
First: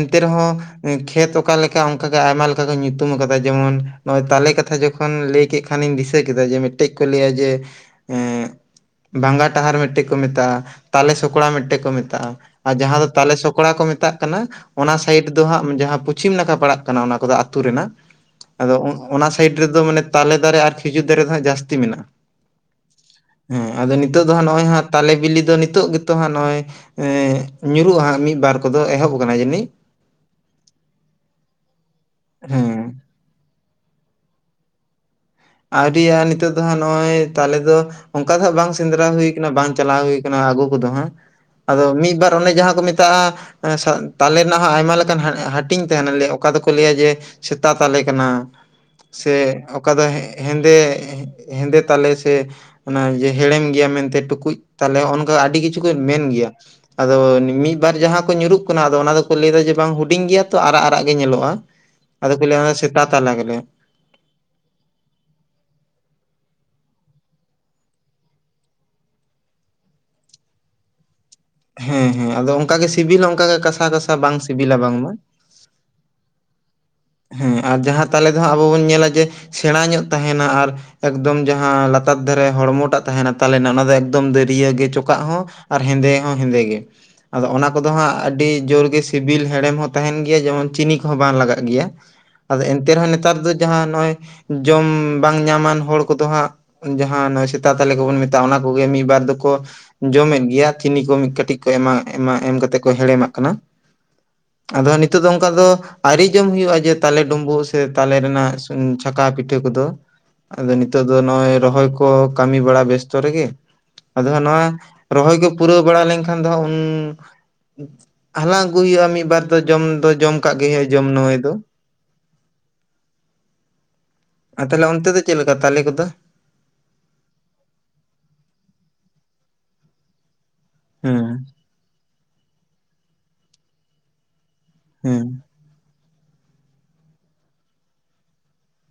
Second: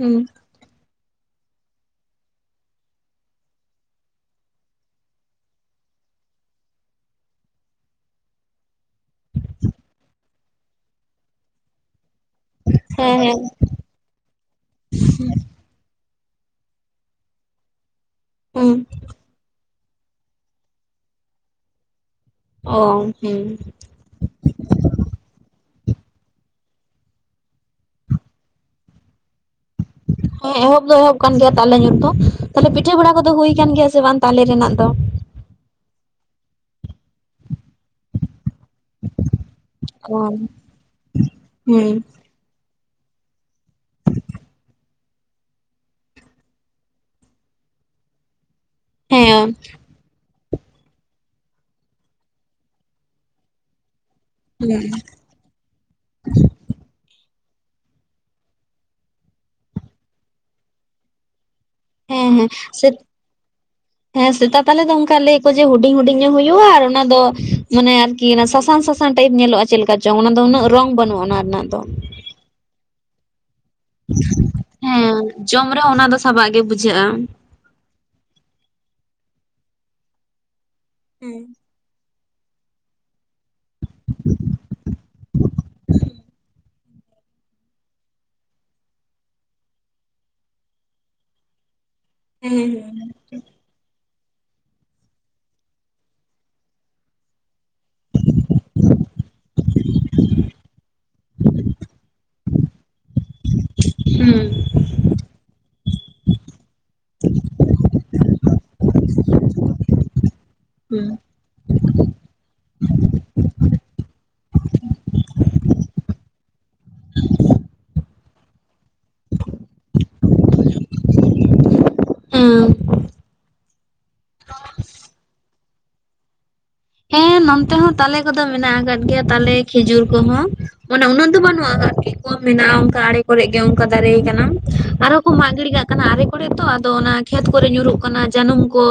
ᱦᱩᱸ ᱨᱮᱦᱚᱸ ᱠᱷᱮᱛ ᱚᱠᱟ ᱞᱮᱠᱟ, ᱚᱱᱠᱟ ᱜᱮ ᱟᱭᱢᱟ ᱞᱮᱠᱟ ᱚᱱᱠᱟ ᱠᱚ ᱧᱩᱛᱩᱢ ᱠᱟᱫᱟ ᱡᱮᱢᱚᱱ ᱱᱚᱜᱼᱚᱭ ᱛᱟᱞᱮ ᱠᱟᱛᱷᱟ ᱡᱚᱠᱷᱚᱱ ᱞᱟᱹᱭ ᱠᱮᱜ ᱠᱷᱟᱱᱤᱧ ᱫᱤᱥᱟᱹ ᱠᱮᱫᱟ ᱡᱮ ᱢᱤᱜᱴᱮᱜ ᱠᱚ ᱞᱟᱹᱭᱟ ᱡᱮ, ᱮᱸ ᱵᱷᱜᱟ ᱴᱟᱦᱟᱨ ᱢᱤᱜᱴᱮᱜ ᱠᱚ ᱢᱮᱛᱟᱜᱼᱟ, ᱛᱟᱞᱮ ᱥᱚᱠᱲᱟ ᱢᱤᱜᱴᱮᱜ ᱠᱚ ᱢᱮᱛᱟᱜᱼᱟ᱾ ᱟᱨ ᱡᱟᱦᱟᱸ ᱫᱚ ᱦᱮᱸ ᱛᱟᱞᱮ ᱦᱮᱸ ᱥᱚᱠᱲᱟ ᱠᱚ ᱢᱮᱛᱟᱜ ᱠᱟᱱᱟ ᱚᱱᱟ ᱥᱟᱭᱤᱰ ᱫᱚ ᱦᱟᱸᱜ ᱡᱟᱦᱟᱸ ᱯᱚᱪᱷᱤᱢ ᱱᱟᱠᱷᱟ ᱯᱟᱲᱟᱜ ᱠᱟᱱᱟ ᱚᱱᱟ ᱠᱚᱫᱚ ᱟᱹᱛᱩ ᱨᱮᱱᱟᱜ ᱦᱩᱸ ᱟᱫᱚ ᱚᱱᱟ ᱥᱟᱭᱤᱰ ᱨᱮᱫᱚ ᱢᱟᱱᱮ ᱛᱟᱞᱮ ᱫᱟᱨᱮ ᱟᱨ ᱠᱷᱤᱡᱩᱨ ᱫᱟᱨᱮ ᱫᱚ ᱦᱟᱸᱜ ᱡᱟᱹᱥᱛᱤ ᱢᱮᱱᱟᱜᱼᱟ᱾ ᱚ ᱦᱩᱸ ᱦᱩᱸ, ᱦᱮᱸ ᱟᱫᱚ ᱱᱤᱛᱚᱜ ᱫᱚ ᱦᱟᱸᱜ ᱱᱚᱜᱼᱚᱭ ᱦᱟᱸᱜ ᱛᱟᱞᱮ ᱵᱤᱞᱤ ᱫᱚ ᱱᱤᱛᱚᱜ ᱜᱮᱛᱚ ᱦᱟᱸᱜ ᱱᱚᱜᱼᱚᱭ ᱮᱸ ᱧᱩᱨᱩᱜᱼᱟ ᱦᱟᱸᱜ ᱢᱤᱜ ᱵᱟᱨ ᱠᱚᱫᱚ ᱮᱦᱚᱵ ᱠᱟᱱᱟ ᱡᱟᱹᱱᱤᱜ᱾ ᱦᱮᱸ ᱮᱦᱚᱵ ᱫᱚ ᱮᱦᱚᱵ ᱠᱟᱱ ᱜᱮᱭᱟ ᱛᱟᱞᱮ ᱧᱩᱨ ᱫᱚ, ᱦᱮᱸ ᱛᱟᱦᱞᱮ ᱯᱤᱴᱷᱟᱹ ᱵᱟᱲᱟ ᱠᱚᱫᱚ ᱦᱩᱭ ᱠᱟᱱ ᱜᱮᱭᱟ ᱥᱮ ᱵᱟᱝ ᱛᱟᱞᱮ ᱨᱮᱱᱟᱜ ᱫᱚ? ᱟᱹᱣᱨᱤᱼᱟ ᱱᱤᱛᱚᱜ ᱫᱚ ᱦᱟᱸᱜ ᱱᱚᱜᱼᱚᱭ ᱛᱟᱞᱮ ᱫᱚ ᱚᱝᱠᱟ ᱫᱚ ᱦᱟᱸᱜ ᱵᱟᱝ ᱥᱮᱸᱫᱽᱨᱟ ᱦᱩᱭ ᱠᱟᱱᱟ ᱵᱟᱝ ᱪᱟᱞᱟᱣ ᱦᱩᱭ ᱚ ᱠᱟᱱᱟ ᱟᱹᱜᱩ ᱠᱚᱫᱚ ᱦᱟᱸᱜ, ᱦᱩᱸ ᱟᱫᱚ ᱢᱤᱜ ᱵᱟᱨ ᱚᱱᱮ ᱡᱟᱦᱟᱸ ᱠᱚ ᱢᱮᱛᱟᱜᱼᱟ ᱮᱸ ᱥᱟ ᱛᱟᱞᱮ ᱨᱮᱱᱟᱜ ᱦᱚᱸ ᱟᱭᱢᱟ ᱞᱮᱠᱟᱱ ᱦᱟᱹᱴᱤᱧ ᱛᱟᱦᱮᱸᱱᱟ, ᱞᱮᱭᱟ ᱚᱠᱟ ᱫᱚᱠᱚ ᱞᱟᱹᱭᱟ ᱡᱮ ᱥᱮᱛᱟ ᱛᱟᱞᱮ ᱠᱟᱱᱟ, ᱥᱮ ᱦᱮᱸ ᱚᱠᱟ ᱫᱚ ᱦᱮᱸ ᱦᱮᱸᱫᱮ ᱦᱮᱸᱫᱮ ᱛᱟᱞᱮ ᱥᱮ ᱚᱱᱟ ᱡᱮ ᱦᱮᱲᱮᱢ ᱜᱮᱭᱟ ᱢᱮᱱᱛᱮ ᱴᱩᱠᱩᱡ ᱦᱮᱸ ᱛᱟᱞᱮ ᱦᱮᱸ ᱚᱱ ᱠᱟ ᱟᱹᱰᱤ ᱠᱤᱪᱷᱩ ᱠᱚ ᱢᱮᱱ ᱜᱮᱭᱟ᱾ ᱟᱫᱚ ᱢᱤᱜ ᱵᱟᱨ ᱡᱟᱦᱟᱸ ᱠᱚ ᱧᱩᱨᱩᱜ ᱠᱟᱱᱟ ᱟᱫᱚ ᱚᱱᱟ ᱫᱚᱠᱚ ᱞᱟᱹᱭ ᱫᱟ ᱡᱮ ᱵᱟᱝ ᱦᱩᱸᱰᱤᱧ ᱜᱮᱭᱟ ᱛᱚ ᱟᱨᱟᱜ ᱟᱨᱟᱜ ᱜᱮ ᱧᱮᱞᱚᱜᱼᱟ᱾ ᱟᱫᱚ ᱠᱚ ᱦᱮᱸ ᱞᱟᱹᱭᱟ ᱥᱮ ᱥᱮᱛᱟ ᱛᱟᱞᱮ ᱠᱚ ᱞᱟᱭᱟ᱾ ᱦᱮᱸ ᱥᱮᱛᱟ ᱛᱟᱞᱮ ᱫᱚ ᱚᱱᱠᱟ ᱞᱟᱹᱭᱟ ᱠᱚ ᱡᱮ ᱦᱩᱸᱰᱤᱧ ᱦᱩᱸᱰᱤᱧ ᱧᱚᱜ ᱦᱩᱭᱩᱜᱼᱟ, ᱟᱨ ᱚᱱᱟ ᱫᱚ ᱢᱟᱱᱮ ᱟᱨᱠᱤ ᱥᱟᱥᱟᱝ ᱥᱟ ᱥᱟᱝ ᱴᱟᱭᱤᱯ ᱧᱮᱞᱚᱜᱼᱟ ᱪᱮᱜ ᱞᱮᱠᱟ ᱪᱚᱝ ᱚᱱᱟ ᱫᱚ ᱩᱱᱟᱹᱜ ᱨᱚᱝ ᱵᱟᱹᱱᱩᱜᱼᱟ ᱚᱱᱟ ᱨᱮᱱᱟᱜ ᱫᱚ ᱦᱮᱸ ᱦᱮᱸ ᱟᱫᱚ ᱚᱝᱠᱟ ᱜᱮ ᱥᱤᱵᱤᱞ ᱦᱚᱸ ᱚᱝᱠᱟ ᱜᱮ ᱠᱟᱥᱟ ᱠᱟᱥᱟ ᱵᱟᱝ ᱥᱤᱵᱤᱞᱟ ᱵᱟᱝᱢᱟ᱾ ᱦᱮᱸ ᱡᱚᱢ ᱨᱮᱦᱚᱸ ᱚᱱᱟ ᱫᱚ ᱥᱟᱵᱟᱜ ᱜᱮ ᱵᱩᱡᱷᱟᱹᱜᱼᱟ᱾ ᱦᱮᱸ ᱟᱨ ᱡᱟᱦᱟᱸ ᱛᱟᱞᱮ ᱫᱚ ᱦᱟᱸᱜ ᱟᱵᱚ ᱵᱚᱱ ᱧᱮᱞᱟ ᱡᱮ ᱥᱮᱬᱟ ᱧᱚᱜ ᱛᱟᱦᱮᱸᱱᱟ ᱟᱨ ᱮᱠᱫᱚᱢ ᱡᱟᱦᱟᱸ ᱞᱟ ᱛᱟᱨ ᱫᱷᱟᱨᱮ ᱦᱚᱲᱢᱚ ᱴᱟᱜ ᱛᱟᱦᱮᱸᱱᱟ ᱛᱟᱞᱮᱱᱟ ᱚᱱᱟ ᱫᱚ ᱮᱠᱫᱚᱢ ᱫᱟᱹᱨᱤᱭᱟᱹ ᱜᱮ ᱪᱚᱠᱟᱜ ᱦᱚᱸ ᱟᱨ ᱦᱮᱸᱫᱮ ᱦᱚᱸ ᱦᱮᱸᱫᱮ ᱜᱮ᱾ ᱟᱫᱚ ᱚᱱᱟ ᱠᱚᱫᱚ ᱦᱟᱸᱜ ᱟᱹᱰᱤ ᱡᱳᱨ ᱜᱮ ᱥᱤᱵᱤᱞ ᱦᱮᱲᱮᱢ ᱦᱚᱸ ᱛᱟᱦᱮᱸᱱ ᱜᱮᱭᱟ ᱡᱮᱢᱚᱱ ᱪᱤᱱᱤ ᱠᱚᱦᱚᱸ ᱵᱟᱝ ᱞᱟᱜᱟᱜ ᱜᱮᱭᱟ᱾ ᱟᱫᱚ ᱮᱱᱛᱮ ᱨᱮᱦᱚᱸ ᱱᱮᱛᱟᱨ ᱫᱚ ᱡᱟᱦᱟᱸ ᱱᱚᱜᱼᱚᱭ ᱡᱚᱢ ᱵᱟᱝ ᱧᱟᱢᱟᱱ ᱦᱚᱲ ᱠᱚᱫᱚ ᱦᱟᱸᱜ, ᱡᱟᱦᱟᱸ ᱱᱚᱜᱼᱚᱭ ᱥᱮᱛᱟ ᱛᱟᱞᱮ ᱠᱚᱵᱚᱱ ᱢᱮᱛᱟᱜᱼᱟ ᱚᱱᱟ ᱠᱚᱜᱮ ᱢᱤᱜᱵᱟᱨ ᱫᱚᱠᱚ ᱡᱚᱢᱮᱫ ᱜᱮᱭᱟ ᱪᱤᱱᱤ ᱠᱚ ᱢᱤᱜ ᱠᱟᱹᱴᱤᱜ ᱠᱚ ᱮᱢᱟᱜ ᱮᱢᱟᱜ ᱮᱢ ᱠᱟᱛᱮᱜ ᱠᱚ ᱦᱮᱲᱮᱢᱟᱜ ᱠᱟᱱᱟ᱾ ᱦᱩᱸ, ᱟᱫᱚ ᱱᱤᱛᱳᱜ ᱫᱚ ᱚᱝᱠᱟ ᱫᱚ ᱟᱹᱣᱨᱤ ᱡᱚᱢ ᱦᱩᱭᱩᱜᱼᱟ, ᱡᱮ ᱛᱟᱞᱮ ᱰᱩᱢᱵᱩᱜ ᱥᱮ ᱛᱟᱞᱮ ᱨᱮᱱᱟᱜ ᱥᱩᱱᱩᱢ ᱪᱷᱟᱠᱟᱣ ᱯᱤᱴᱷᱟᱹ ᱠᱚᱫᱚ᱾ ᱟᱫᱚ ᱱᱤᱛᱚᱜ ᱦᱩᱸ ᱫᱚ ᱱᱚᱜᱼᱚᱭ ᱨᱚᱦᱚᱭ ᱠᱚ ᱠᱟᱹᱢᱤ ᱵᱟᱲᱟ ᱵᱮᱥᱛᱚ ᱨᱮᱜᱮ ᱟᱫᱚ ᱦᱟᱸᱜ ᱱᱚᱣᱟ ᱨᱚᱦᱚᱭ ᱠᱚ ᱯᱩᱨᱟᱹᱣ ᱵᱟᱲᱟ ᱞᱮᱱᱠᱷᱟᱱ ᱫᱚ ᱦᱟᱸᱜ ᱩᱱ ᱦᱟᱞᱟᱝ ᱟᱹᱜᱩ ᱦᱩᱭᱩᱜᱼᱟ ᱢᱤᱜᱵᱟᱨ ᱫᱚ ᱡᱚᱢ ᱫᱚ ᱡᱚᱢᱠᱟᱜ ᱜᱮ ᱦᱩᱭᱩᱜᱼᱟ ᱡᱚᱢ ᱱᱟᱹᱢᱟᱹᱭ ᱫᱚ᱾ ᱩᱸ, ᱟᱨ ᱛᱟᱦᱚᱞᱮ ᱚᱱᱛᱮ ᱫᱚ ᱪᱮᱜ ᱞᱮᱠᱟ ᱛᱟᱞᱮ ᱠᱚᱫᱚ? ᱦᱮᱸ ᱱᱚᱱᱛᱮ ᱦᱚᱸ ᱛᱟᱞᱮ ᱠᱚᱫᱚ ᱢᱮᱱᱟᱜ ᱟᱠᱟᱫ ᱜᱮᱭᱟ ᱛᱟᱞᱮ, ᱠᱷᱮᱡᱩᱨ ᱠᱚᱦᱚᱸ᱾ ᱢᱟᱱᱮ ᱩᱱᱟᱹᱜ ᱫᱚ ᱦᱮᱸ ᱵᱟᱹᱱᱩᱜ-ᱟ ᱟᱨᱠᱤ ᱠᱚᱢ ᱢᱮᱱᱟᱜ-ᱟ ᱚᱱᱠᱟ ᱟᱲᱮ ᱠᱚᱨᱮᱜ ᱜᱮ ᱚᱱᱠᱟ ᱫᱟᱨᱮ ᱟᱠᱟᱱᱟ᱾ ᱟᱨ ᱦᱮᱸ ᱦᱚᱸᱠᱚ ᱢᱟᱜ ᱜᱤᱲᱤ ᱠᱟᱜ ᱠᱟᱱᱟ ᱟᱲᱮ ᱠᱚᱨᱮ ᱛᱚ ᱟᱫᱚ ᱚᱱᱟ ᱠᱷᱮᱛ ᱠᱚᱨᱮ ᱧᱩᱨᱩᱜ ᱠᱟᱱᱟ ᱡᱟᱹᱱᱩᱢ ᱠᱚ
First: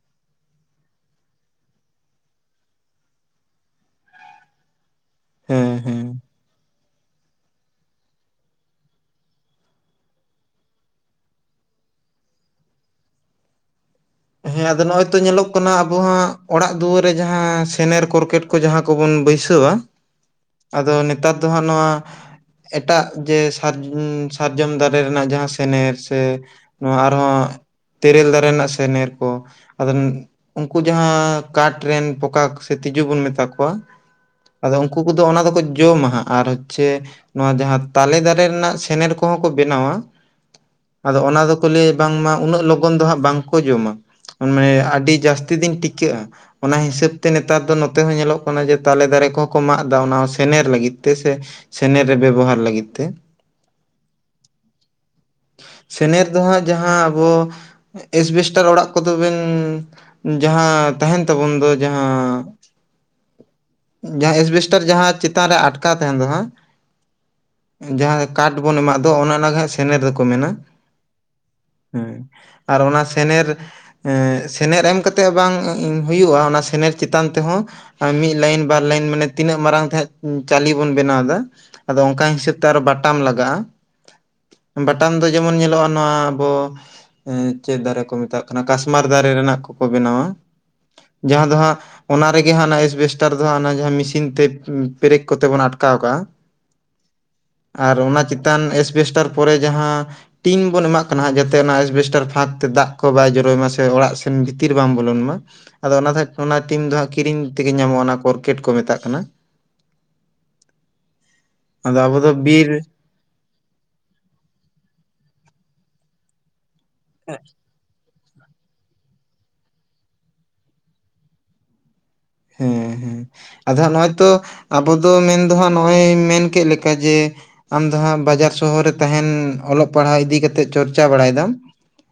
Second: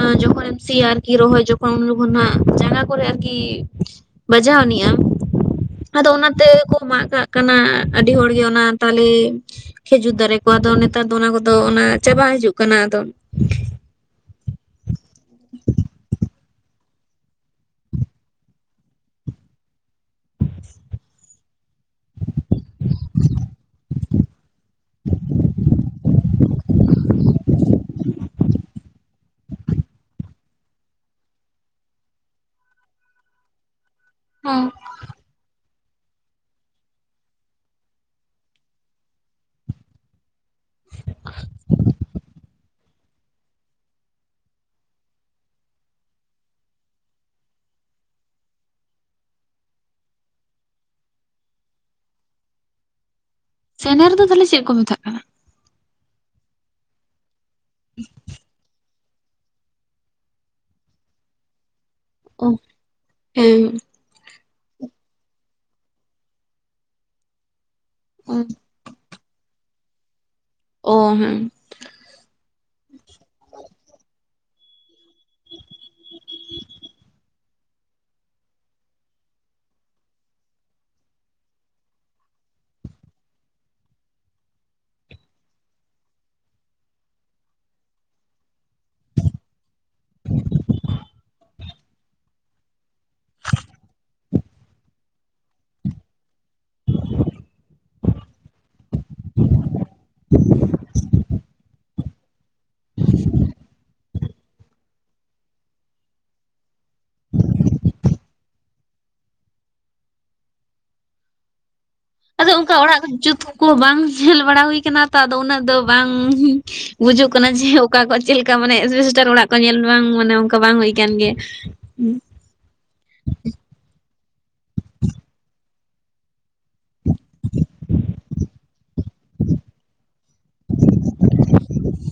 ᱟ ᱡᱚᱠᱷᱚᱱᱮᱢ ᱥᱤᱭᱟ ᱟᱨᱠᱤ ᱨᱚᱦᱚᱭ ᱡᱚ ᱩᱱ ᱡᱚᱠᱷᱚᱱᱟᱜ ᱡᱟᱸᱜᱟ ᱠᱚᱨᱮ ᱟᱨᱠᱤ ᱵᱟᱡᱟᱣᱟ ᱟᱱᱤᱡ-ᱟᱢ ᱦᱮᱸ ᱦᱮᱸ ᱟᱫᱚ ᱚᱱᱟᱛᱮ ᱠᱚ ᱢᱟᱜ ᱠᱟᱜ ᱠᱟᱱᱟ ᱟᱹᱰᱤ ᱦᱚᱲᱜᱮ ᱚᱱᱟ ᱛᱟᱞᱮ ᱠᱷᱮᱡᱩᱨ ᱫᱟᱨᱮ ᱠᱚ ᱟᱫᱚ ᱱᱮᱛᱟᱨ ᱫᱚ ᱚᱱᱟ ᱠᱚᱫᱚ ᱚᱱᱟ ᱪᱟᱵᱟ ᱦᱤᱡᱩᱜ ᱠᱟᱱᱟ ᱟᱫᱚ᱾ ᱦᱮᱸ ᱟᱫᱚ ᱱᱚᱜ-ᱚᱭ ᱛᱚ ᱧᱮᱞᱚᱜ ᱠᱟᱱᱟ ᱟᱵᱚ ᱦᱟᱸᱜ ᱚᱲᱟᱜ ᱫᱩᱣᱟᱹᱨ ᱨᱮ ᱡᱟᱦᱟᱸ ᱥᱮᱱᱮᱨ ᱠᱚᱨᱠᱮᱴ ᱠᱚ ᱡᱟᱦᱟᱸ ᱠᱚᱵᱚᱱ ᱵᱟᱹᱭᱥᱟᱹᱣ-ᱟ ᱟᱫᱚ ᱱᱮᱛᱟᱨ ᱫᱚ ᱦᱟᱸᱜ ᱱᱚᱣᱟ ᱮᱴᱟᱜ ᱡᱮ ᱥᱟᱨ ᱥᱟᱨᱡᱚᱢ ᱫᱟᱨᱮ ᱨᱮᱱᱟᱜ ᱡᱟᱦᱟᱸ ᱥᱮᱱᱮᱨ ᱥᱮ ᱱᱚᱣᱟ ᱟᱨᱦᱚᱸ ᱛᱮᱨᱮᱞ ᱫᱟᱨᱮ ᱨᱮᱱᱟᱜ ᱥᱮᱱᱮᱨ ᱠᱚ ᱟᱫᱚ ᱩᱱᱠᱩ ᱡᱟᱦᱟᱸ ᱠᱟᱴ ᱨᱮᱱ ᱯᱚᱠᱟ ᱥᱮ ᱛᱤᱡᱩ ᱵᱚᱱ ᱢᱮᱛᱟ ᱠᱚᱣᱟ ᱦᱮᱸ ᱟᱫᱚ ᱩᱱᱠᱩ ᱠᱚᱫᱚ ᱚᱱᱟ ᱫᱚᱠᱚ ᱡᱚᱢᱟ ᱦᱟᱸᱜ ᱟᱨ ᱦᱚᱪᱪᱷᱮ ᱱᱚᱣᱟ ᱡᱟᱦᱟᱸ ᱛᱟᱞᱮ ᱫᱟᱨᱮ ᱨᱮᱱᱟᱜ ᱥᱮᱱᱮᱨ ᱠᱚᱦᱚᱸ ᱠᱚ ᱵᱮᱱᱟᱣᱟ ᱟᱫᱚ ᱚᱱᱟ ᱫᱚᱠᱚ ᱞᱟᱹᱭᱟ ᱵᱟᱝᱢᱟ ᱩᱱᱟᱹᱜ ᱞᱚᱜᱚᱱ ᱫᱚ ᱦᱟᱸᱜ ᱵᱟᱝᱠᱚ ᱡᱚᱢᱟ᱾ ᱢᱮᱱᱢᱮ ᱟᱹᱰᱤ ᱡᱟᱹᱥᱛᱤ ᱫᱤᱱ ᱴᱤᱠᱟᱹᱜ-ᱟ᱾ ᱚᱱᱟ ᱦᱤᱥᱟᱹᱵ ᱛᱮ ᱱᱮᱛᱟᱨ ᱫᱚ ᱱᱚᱛᱮ ᱦᱚᱸ ᱧᱮᱞᱚᱜ ᱠᱟᱱᱟ ᱡᱮ ᱛᱟᱞᱮ ᱫᱟᱨᱮ ᱠᱚᱦᱚᱸ ᱠᱚ ᱢᱟᱜ ᱮᱫᱟ ᱚᱱᱟ ᱦᱚᱸ ᱥᱮᱱᱮᱨ ᱞᱟᱹᱜᱤᱫ ᱛᱮᱥᱮ ᱥᱮᱱᱮᱨ ᱨᱮ ᱵᱮᱵᱚᱦᱟᱨ ᱞᱟᱹᱜᱤᱫ ᱛᱮ᱾ ᱥᱮᱱᱮᱨ ᱫᱚ ᱛᱟᱦᱚᱞᱮ ᱪᱮᱫ ᱠᱚ ᱢᱮᱛᱟᱜ ᱠᱟᱱᱟ? ᱥᱮᱱᱮᱨ ᱫᱚ ᱦᱟᱸᱜ ᱡᱟᱦᱟᱸ ᱟᱵᱚ ᱮᱥᱵᱮᱥᱴᱟᱨ ᱚᱲᱟᱜ ᱠᱚᱫᱚᱵᱮᱱ ᱡᱟᱦᱟᱸ ᱛᱟᱦᱮᱱ ᱛᱟᱵᱚᱱ ᱫᱚ ᱡᱟᱦᱟᱸ ᱚ ᱦᱮᱸ ᱡᱟᱦᱟᱸ ᱮᱥᱵᱮᱥᱴᱟᱨ ᱡᱟᱦᱟᱸ ᱪᱮᱛᱟᱱ ᱨᱮ ᱟᱴᱠᱟᱣ ᱛᱟᱦᱮᱱ ᱫᱚ ᱦᱟᱸᱜ ᱡᱟᱦᱟᱸ ᱠᱟᱴ ᱵᱚᱱ ᱮᱢᱟᱜ ᱫᱚ ᱚᱱᱟ ᱟᱱᱟᱜᱮ ᱦᱟᱸᱜ ᱥᱮᱱᱮᱨ ᱫᱚᱠᱚ ᱢᱮᱱᱟ᱾ ᱚ ᱦᱮᱸ᱾ ᱦᱮᱸ ᱟᱨ ᱚᱱᱟ ᱥᱮᱱᱮᱨ ᱮᱸ ᱥᱮᱱᱮᱨ ᱮᱢ ᱠᱟᱛᱮᱜ ᱦᱚᱸ ᱵᱟᱝ [unintelligible] ᱦᱩᱭᱩᱜ-ᱟ ᱚᱱᱟ ᱥᱮᱱᱮᱨ ᱪᱮᱛᱟᱱ ᱛᱮᱦᱚᱸ ᱢᱤᱫ ᱞᱟᱭᱤᱱ ᱵᱟᱨ ᱞᱟᱭᱤᱱ ᱢᱟᱱᱮ ᱛᱤᱱᱟᱹᱜ ᱢᱟᱨᱟᱝ ᱛᱮ ᱦᱟᱸᱜ ᱪᱟᱞᱤ ᱵᱚᱱ ᱵᱮᱱᱟᱣ ᱫᱟ᱾ ᱟᱫᱚ ᱚᱱᱠᱟ ᱦᱤᱥᱟᱹᱵ ᱛᱮ ᱟᱨ ᱵᱟᱴᱟᱢ ᱞᱟᱜᱟᱜᱼᱟ᱾ ᱵᱟᱴᱟᱱ ᱫᱚ ᱡᱮᱢᱚᱱ ᱧᱮᱞᱚᱜ-ᱟ ᱱᱚᱣᱟ ᱟᱵᱚ ᱮᱸ ᱪᱮᱫ ᱫᱟᱨᱮ ᱠᱚ ᱢᱮᱛᱟᱜ ᱠᱟᱱᱟ ᱠᱟᱥᱢᱟᱨ ᱫᱟᱨᱮ ᱨᱮᱱᱟᱜ ᱠᱚᱠᱚ ᱵᱮᱱᱟᱣᱟ ᱡᱟᱦᱟᱸ ᱫᱚ ᱦᱟᱸᱜ ᱚᱱᱟ ᱨᱮᱜᱮ ᱦᱟᱸᱜ ᱚᱱᱟ ᱮᱥᱵᱮᱥᱴᱟᱨ ᱫᱚ ᱦᱟᱸᱜ ᱚᱱᱟ ᱡᱟᱦᱟᱸ ᱢᱮᱥᱤᱱ ᱛᱮ ᱯᱮᱨᱮᱠ ᱠᱚᱛᱮ ᱵᱚᱱ ᱟᱴᱠᱟᱣ ᱠᱟᱜ-ᱟ᱾ ᱟᱨ ᱚᱱᱟ ᱪᱮᱛᱟᱱ ᱮᱥᱵᱮᱥᱴᱟᱨ ᱯᱚᱨᱮ ᱡᱟᱦᱟᱸ ᱴᱤᱱ ᱵᱚᱱ ᱮᱢᱟᱜ ᱠᱟᱱᱟ ᱡᱟᱛᱮ ᱚᱱᱟ ᱮᱥᱵᱮᱥᱴᱟᱨ ᱯᱷᱟᱸᱠ ᱛᱮ ᱫᱟᱜ ᱠᱚ ᱵᱟᱭ ᱡᱚᱨᱚᱭ ᱢᱟ ᱥᱮ ᱚᱲᱟᱜ ᱥᱮᱱ ᱵᱷᱤᱛᱤᱨ ᱵᱟᱝ ᱵᱚᱞᱚᱱ ᱢᱟ᱾ ᱟᱫᱚ ᱚᱱᱟ ᱫᱚ [unintelligible] ᱚᱱᱟ ᱴᱤᱢ ᱫᱚ ᱦᱟᱸᱜ ᱠᱤᱨᱤᱧ ᱛᱮᱜᱮ ᱧᱟᱢᱚᱜ-ᱟ ᱚᱱᱟ ᱠᱚᱨᱠᱮᱴ ᱠᱚ ᱢᱮᱛᱟᱜ ᱠᱟᱱᱟ᱾ [inaudible] ᱟᱫᱚ ᱟᱵᱚ ᱫᱚ ᱟᱫᱚ ᱵᱤᱨ ᱚᱱᱠᱟ ᱚᱲᱟᱜ ᱡᱩᱛ ᱠᱚ ᱠᱚ ᱵᱟᱝ ᱧᱮᱞ ᱵᱟᱲᱟ ᱦᱩᱭ ᱠᱟᱱᱟ ᱛᱚ ᱟᱫᱚ ᱩᱱᱟᱹᱜ ᱫᱚ ᱵᱟᱝ ᱵᱩᱡᱩᱜ ᱠᱟᱱᱟ ᱡᱮ ᱚᱠᱟ ᱠᱚ ᱪᱮᱞᱠᱟ ᱢᱟᱱᱮ ᱮᱥᱵᱮᱥᱴᱟᱨ ᱚᱲᱟᱜ ᱠᱚ ᱧᱮᱞ ᱵᱟᱝ ᱢᱟᱱᱮ ᱚᱱᱠᱟ ᱵᱟᱝ ᱦᱩᱭ ᱟᱠᱟᱱ ᱜᱮᱭᱟ᱾ ᱦᱮᱸ ᱦᱮᱸ ᱟᱫᱚ ᱦᱟᱸᱜ ᱱᱚᱜ-ᱚᱭ ᱛᱚ ᱟᱵᱚ ᱫᱚ ᱢᱮᱱ ᱫᱚ ᱦᱟᱸᱜ ᱱᱚᱜ-ᱚᱭ ᱢᱮᱱ ᱠᱮᱜ ᱞᱮᱠᱟ ᱡᱮ ᱟᱢ ᱫᱚ ᱦᱟᱸᱜ ᱵᱟᱡᱟᱨ ᱥᱚᱦᱚᱨ ᱨᱮ ᱛᱟᱦᱮᱱ ᱚᱞᱚᱜ ᱯᱟᱲᱦᱟᱣ ᱤᱫᱤ ᱠᱟᱛᱮᱜ ᱪᱚᱨᱪᱟᱣ ᱵᱟᱲᱟᱭ ᱫᱟᱢ᱾